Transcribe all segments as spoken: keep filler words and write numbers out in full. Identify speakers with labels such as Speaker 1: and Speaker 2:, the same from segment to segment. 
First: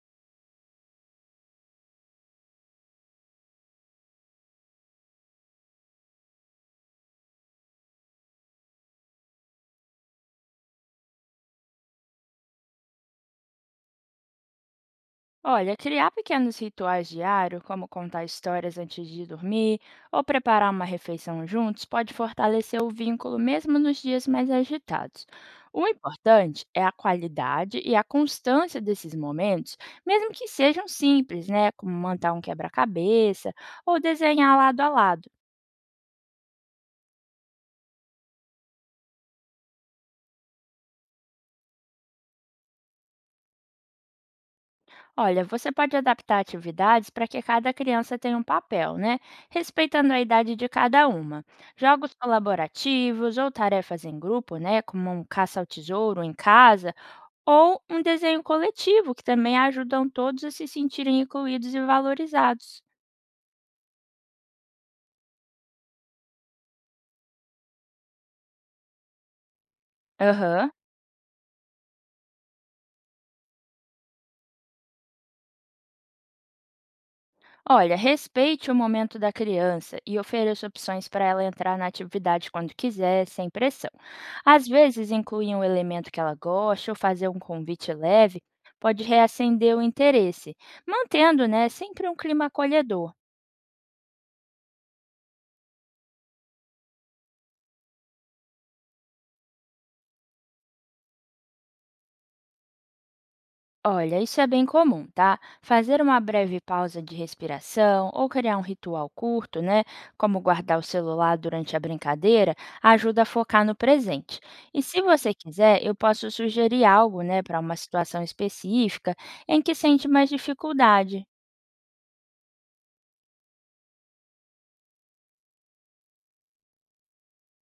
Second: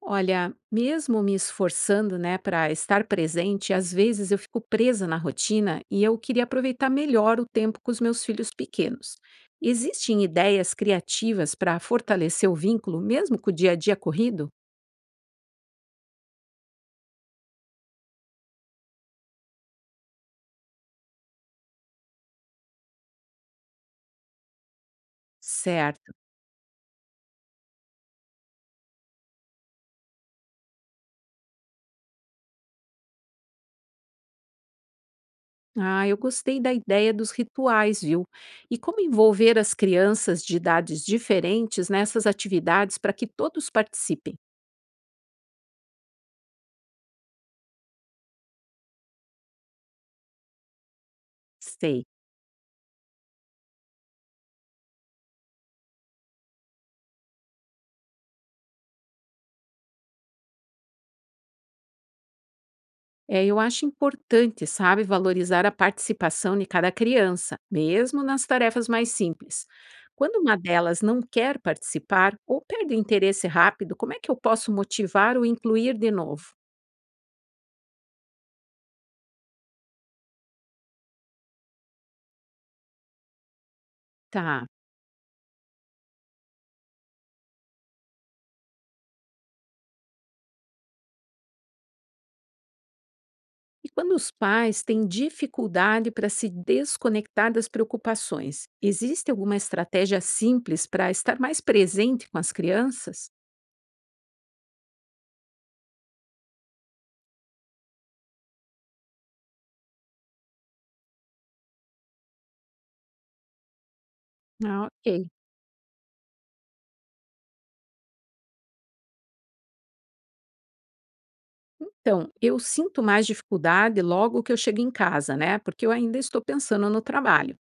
Speaker 1: Olha, mesmo me esforçando, né, para estar presente, às vezes eu fico presa na rotina e eu queria aproveitar melhor o tempo com os meus filhos pequenos. Existem ideias criativas para fortalecer o vínculo, mesmo com o dia a dia corrido?
Speaker 2: Olha, criar pequenos rituais diários, como contar histórias antes de dormir ou preparar uma refeição juntos, pode fortalecer o vínculo mesmo nos dias mais agitados. O
Speaker 1: Certo.
Speaker 2: importante é a qualidade e a constância desses momentos, mesmo que sejam simples, né? Como montar um quebra-cabeça ou desenhar lado a lado.
Speaker 1: Ah, eu gostei da ideia dos rituais, viu? E como envolver as crianças de idades diferentes nessas atividades para que todos participem?
Speaker 2: Olha, você pode adaptar atividades para que cada criança tenha um papel, né? Respeitando a idade de cada uma.
Speaker 1: Sei.
Speaker 2: Jogos colaborativos ou tarefas em grupo, né? Como um caça ao tesouro em casa, ou um desenho coletivo, que também ajudam todos a se sentirem incluídos e valorizados.
Speaker 1: É, eu acho importante, sabe, valorizar a participação de cada criança, mesmo nas tarefas mais simples. Quando uma
Speaker 2: Aham.
Speaker 1: delas não quer participar ou perde o interesse rápido, como é que eu posso motivar ou incluir de novo?
Speaker 2: Olha, respeite o momento da criança e ofereça opções para ela entrar na atividade quando quiser, sem pressão.
Speaker 1: Tá.
Speaker 2: Às vezes, incluir um elemento que ela gosta ou fazer um convite leve pode reacender o interesse, mantendo, né, sempre um clima acolhedor.
Speaker 1: E quando os pais têm dificuldade para se desconectar das preocupações, existe alguma estratégia simples para estar mais presente com as crianças?
Speaker 2: Olha, isso é bem comum, tá? Fazer uma breve pausa de respiração ou criar um ritual curto, né, como guardar o celular durante a brincadeira, ajuda a focar no presente. E
Speaker 1: Ah,
Speaker 2: se
Speaker 1: ok.
Speaker 2: você quiser, eu posso sugerir algo, né, para uma situação específica em que sente mais dificuldade.
Speaker 1: Então, eu sinto mais dificuldade logo que eu chego em casa, né? Porque eu ainda estou pensando no trabalho.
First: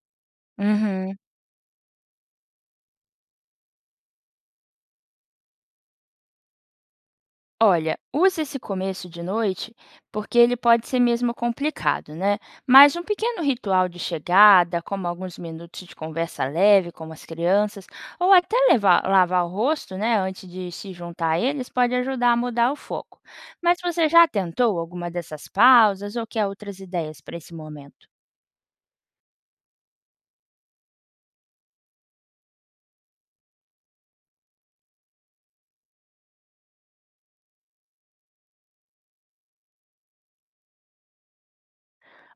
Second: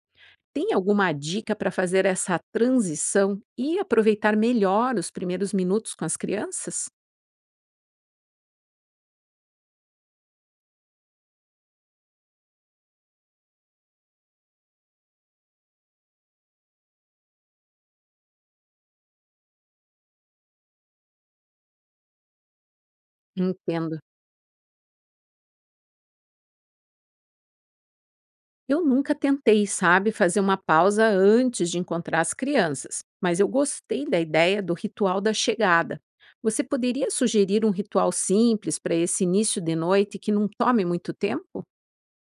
Speaker 1: Tem alguma
Speaker 2: Uhum.
Speaker 1: dica para fazer essa transição e aproveitar melhor os primeiros minutos com as crianças?
Speaker 2: Olha, use esse começo de noite, porque ele pode ser mesmo complicado, né? Mas um pequeno ritual de chegada, como alguns minutos de conversa leve com as crianças, ou até levar- lavar o rosto, né, antes de se juntar a eles, pode ajudar a mudar o foco. Mas
Speaker 1: Entendo.
Speaker 2: você já tentou alguma dessas pausas ou quer outras ideias para esse momento?
Speaker 1: Eu nunca tentei, sabe, fazer uma pausa antes de encontrar as crianças, mas eu gostei da ideia do ritual da chegada. Você poderia sugerir um ritual simples para esse início de noite que não tome muito tempo?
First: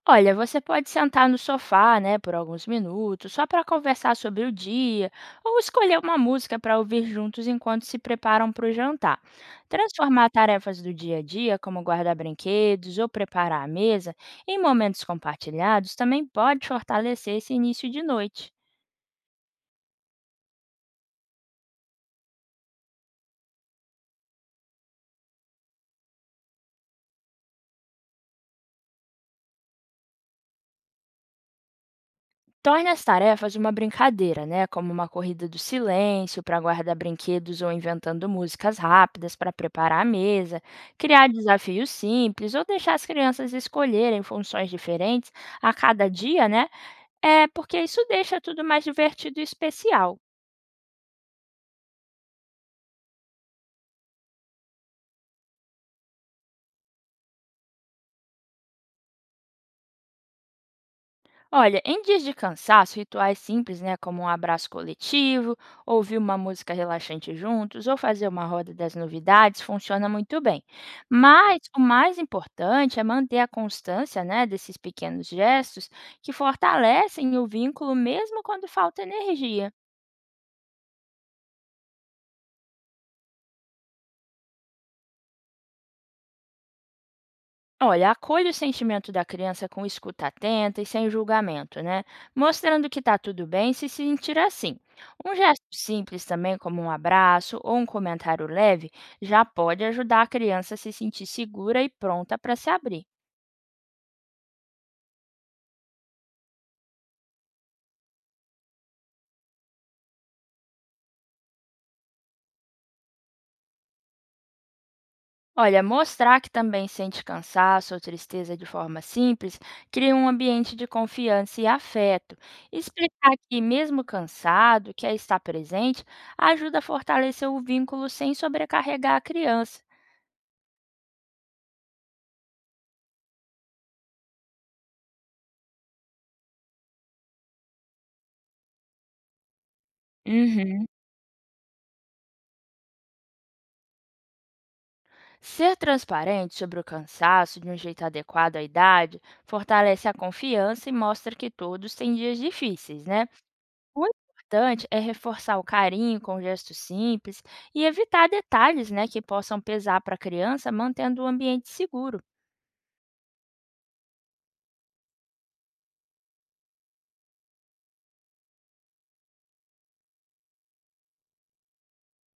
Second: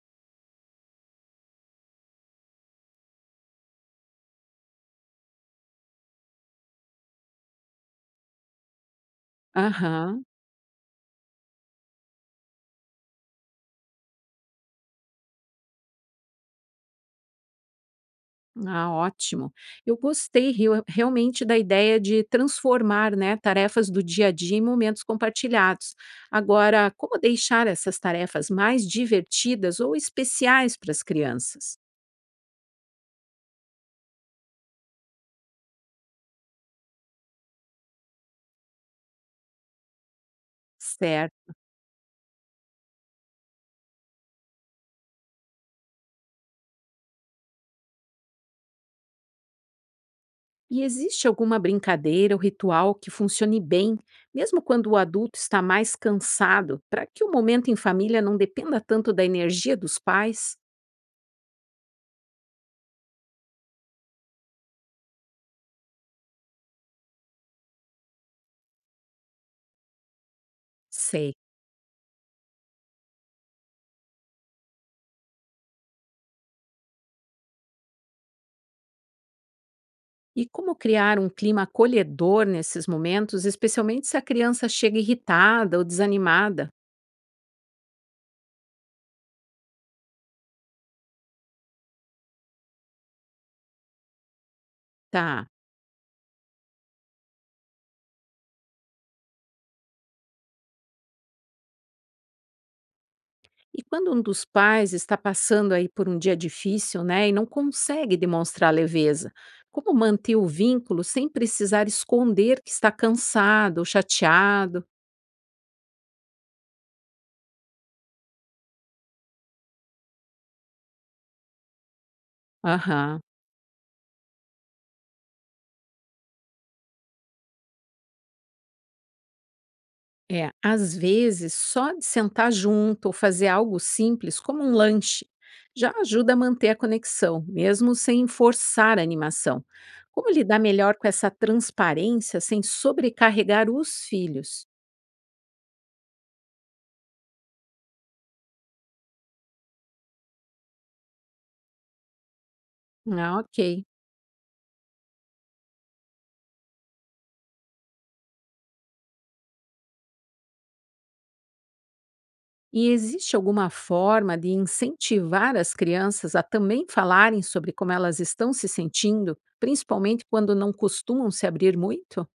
Speaker 2: Olha, você pode sentar no sofá, né, por alguns minutos, só para conversar sobre o dia, ou escolher uma música para ouvir juntos enquanto se preparam para o jantar.
Speaker 1: Aham.
Speaker 2: Transformar tarefas do dia a dia, como guardar brinquedos ou preparar a mesa, em momentos compartilhados também pode fortalecer esse início de noite.
Speaker 1: Ah, ótimo. Eu gostei rio- realmente da ideia de transformar, né, tarefas do dia a dia em momentos compartilhados. Agora, como deixar essas tarefas mais divertidas ou especiais para as crianças?
Speaker 2: Torne as tarefas uma brincadeira, né? Como uma corrida do silêncio para guardar brinquedos ou inventando músicas rápidas para preparar a mesa, criar
Speaker 1: Certo.
Speaker 2: desafios simples ou deixar as crianças escolherem funções diferentes a cada dia, né? É porque isso deixa tudo mais divertido e especial.
Speaker 1: E existe alguma brincadeira ou ritual que funcione bem, mesmo quando o adulto está mais cansado, para que o momento em família não dependa tanto da energia dos pais?
Speaker 2: Olha, em dias de cansaço, rituais simples, né, como um abraço coletivo, ouvir uma música relaxante juntos ou fazer uma roda das novidades, funciona muito bem.
Speaker 1: Sei.
Speaker 2: Mas o mais importante é manter a constância, né, desses pequenos gestos que fortalecem o vínculo mesmo quando falta energia.
Speaker 1: E como criar um clima acolhedor nesses momentos, especialmente se a criança chega irritada ou desanimada?
Speaker 2: Olha, acolha o sentimento da criança com escuta atenta e sem julgamento, né? Mostrando que está tudo bem se sentir assim. Um
Speaker 1: Tá.
Speaker 2: gesto simples também, como um abraço ou um comentário leve, já pode ajudar a criança a se sentir segura e pronta para se abrir.
Speaker 1: E quando um dos pais está passando aí por um dia difícil, né, e não consegue demonstrar leveza, como manter o vínculo sem precisar esconder que está cansado ou chateado?
Speaker 2: Olha, mostrar que também sente cansaço ou tristeza de forma simples cria um ambiente de confiança e afeto.
Speaker 1: Aham.
Speaker 2: Explicar que, mesmo cansado, quer estar presente ajuda a fortalecer o vínculo sem sobrecarregar a criança.
Speaker 1: É, às vezes, só de sentar junto ou fazer algo simples, como um lanche, já ajuda a manter a conexão, mesmo sem forçar a animação. Como lidar
Speaker 2: Uhum.
Speaker 1: melhor com essa transparência sem sobrecarregar os filhos?
Speaker 2: Ser transparente sobre o cansaço de um jeito adequado à idade fortalece a confiança e mostra que todos têm dias difíceis, né?
Speaker 1: Ah, ok.
Speaker 2: O importante é reforçar o carinho com gestos simples e evitar detalhes, né, que possam pesar para a criança, mantendo o ambiente seguro.
Speaker 1: E existe alguma forma de incentivar as crianças a também falarem sobre como elas estão se sentindo, principalmente quando não costumam se abrir muito?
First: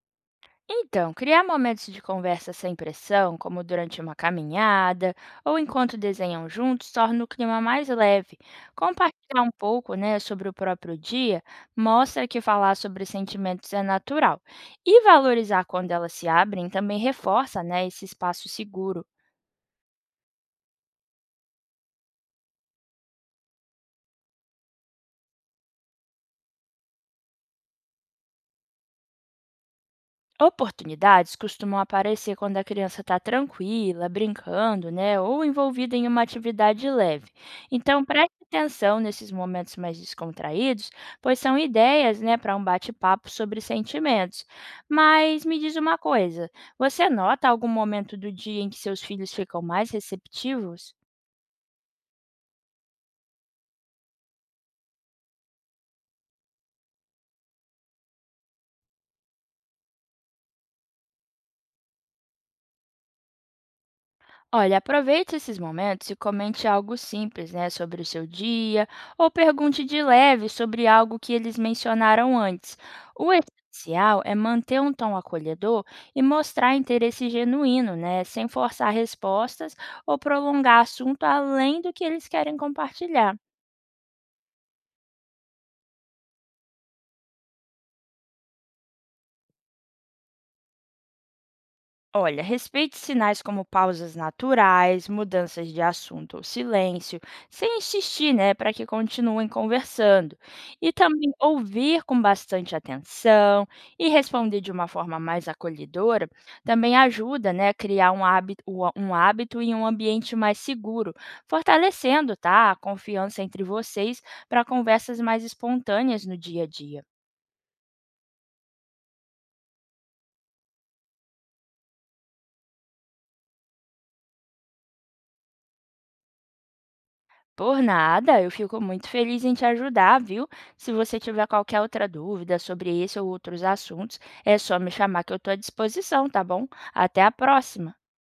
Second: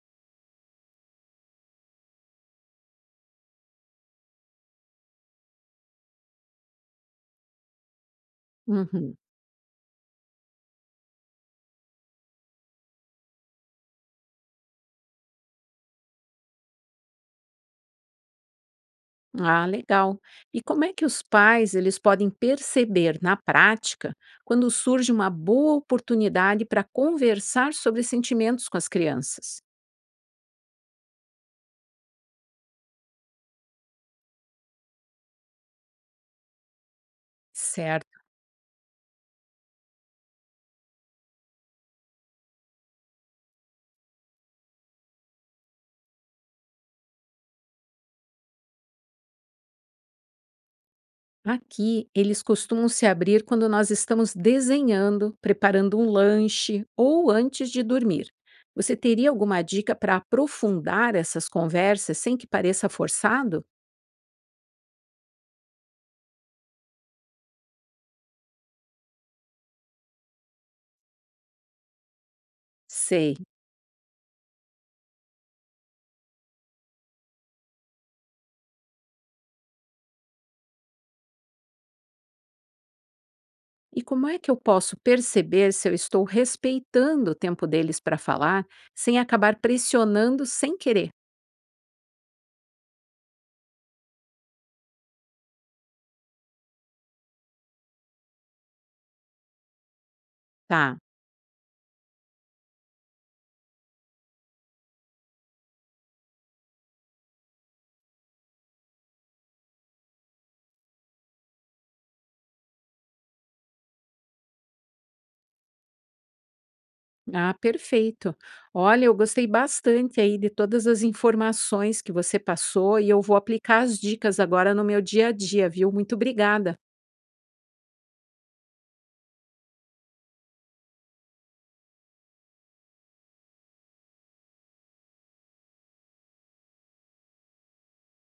Speaker 2: Então, criar momentos de conversa sem pressão, como durante uma caminhada ou enquanto desenham juntos, torna o clima mais leve.
Speaker 1: Uhum.
Speaker 2: Compartilhar um pouco, né, sobre o próprio dia mostra que falar sobre sentimentos é natural. E valorizar quando elas se abrem também reforça, né, esse espaço seguro.
Speaker 1: Ah, legal. E como é que os pais eles podem perceber na prática quando surge uma boa oportunidade para conversar sobre sentimentos com as crianças?
Speaker 2: Oportunidades costumam aparecer quando a criança está tranquila, brincando, né, ou envolvida em uma atividade leve. Então,
Speaker 1: Certo.
Speaker 2: preste atenção nesses momentos mais descontraídos, pois são ideias, né, para um bate-papo sobre sentimentos. Mas me diz uma coisa: você nota algum momento do dia em que seus filhos ficam mais receptivos?
Speaker 1: Aqui, eles costumam se abrir quando nós estamos desenhando, preparando um lanche ou antes de dormir. Você teria alguma dica para aprofundar essas conversas sem que pareça forçado?
Speaker 2: Olha, aproveite esses momentos e comente algo simples, né, sobre o seu dia, ou pergunte de leve sobre algo que eles mencionaram antes. O
Speaker 1: Sei.
Speaker 2: essencial é manter um tom acolhedor e mostrar interesse genuíno, né, sem forçar respostas ou prolongar assunto além do que eles querem compartilhar.
Speaker 1: E como é que eu posso perceber se eu estou respeitando o tempo deles para falar, sem acabar pressionando sem querer?
Speaker 2: Olha, respeite sinais como pausas naturais, mudanças de assunto ou silêncio, sem insistir, né, para que continuem conversando. E
Speaker 1: Tá.
Speaker 2: também ouvir com bastante atenção e responder de uma forma mais acolhedora também ajuda, né, a criar um hábito, um hábito e um ambiente mais seguro, fortalecendo, tá, a confiança entre vocês para conversas mais espontâneas no dia a dia.
Speaker 1: Ah, perfeito. Olha, eu gostei bastante aí de todas as informações que você passou e eu vou aplicar as dicas agora no meu dia a dia, viu? Muito obrigada.
Speaker 2: Por nada, eu fico muito feliz em te ajudar, viu? Se você tiver qualquer outra dúvida sobre esse ou outros assuntos, é só me chamar que eu estou à disposição, tá bom? Até a próxima!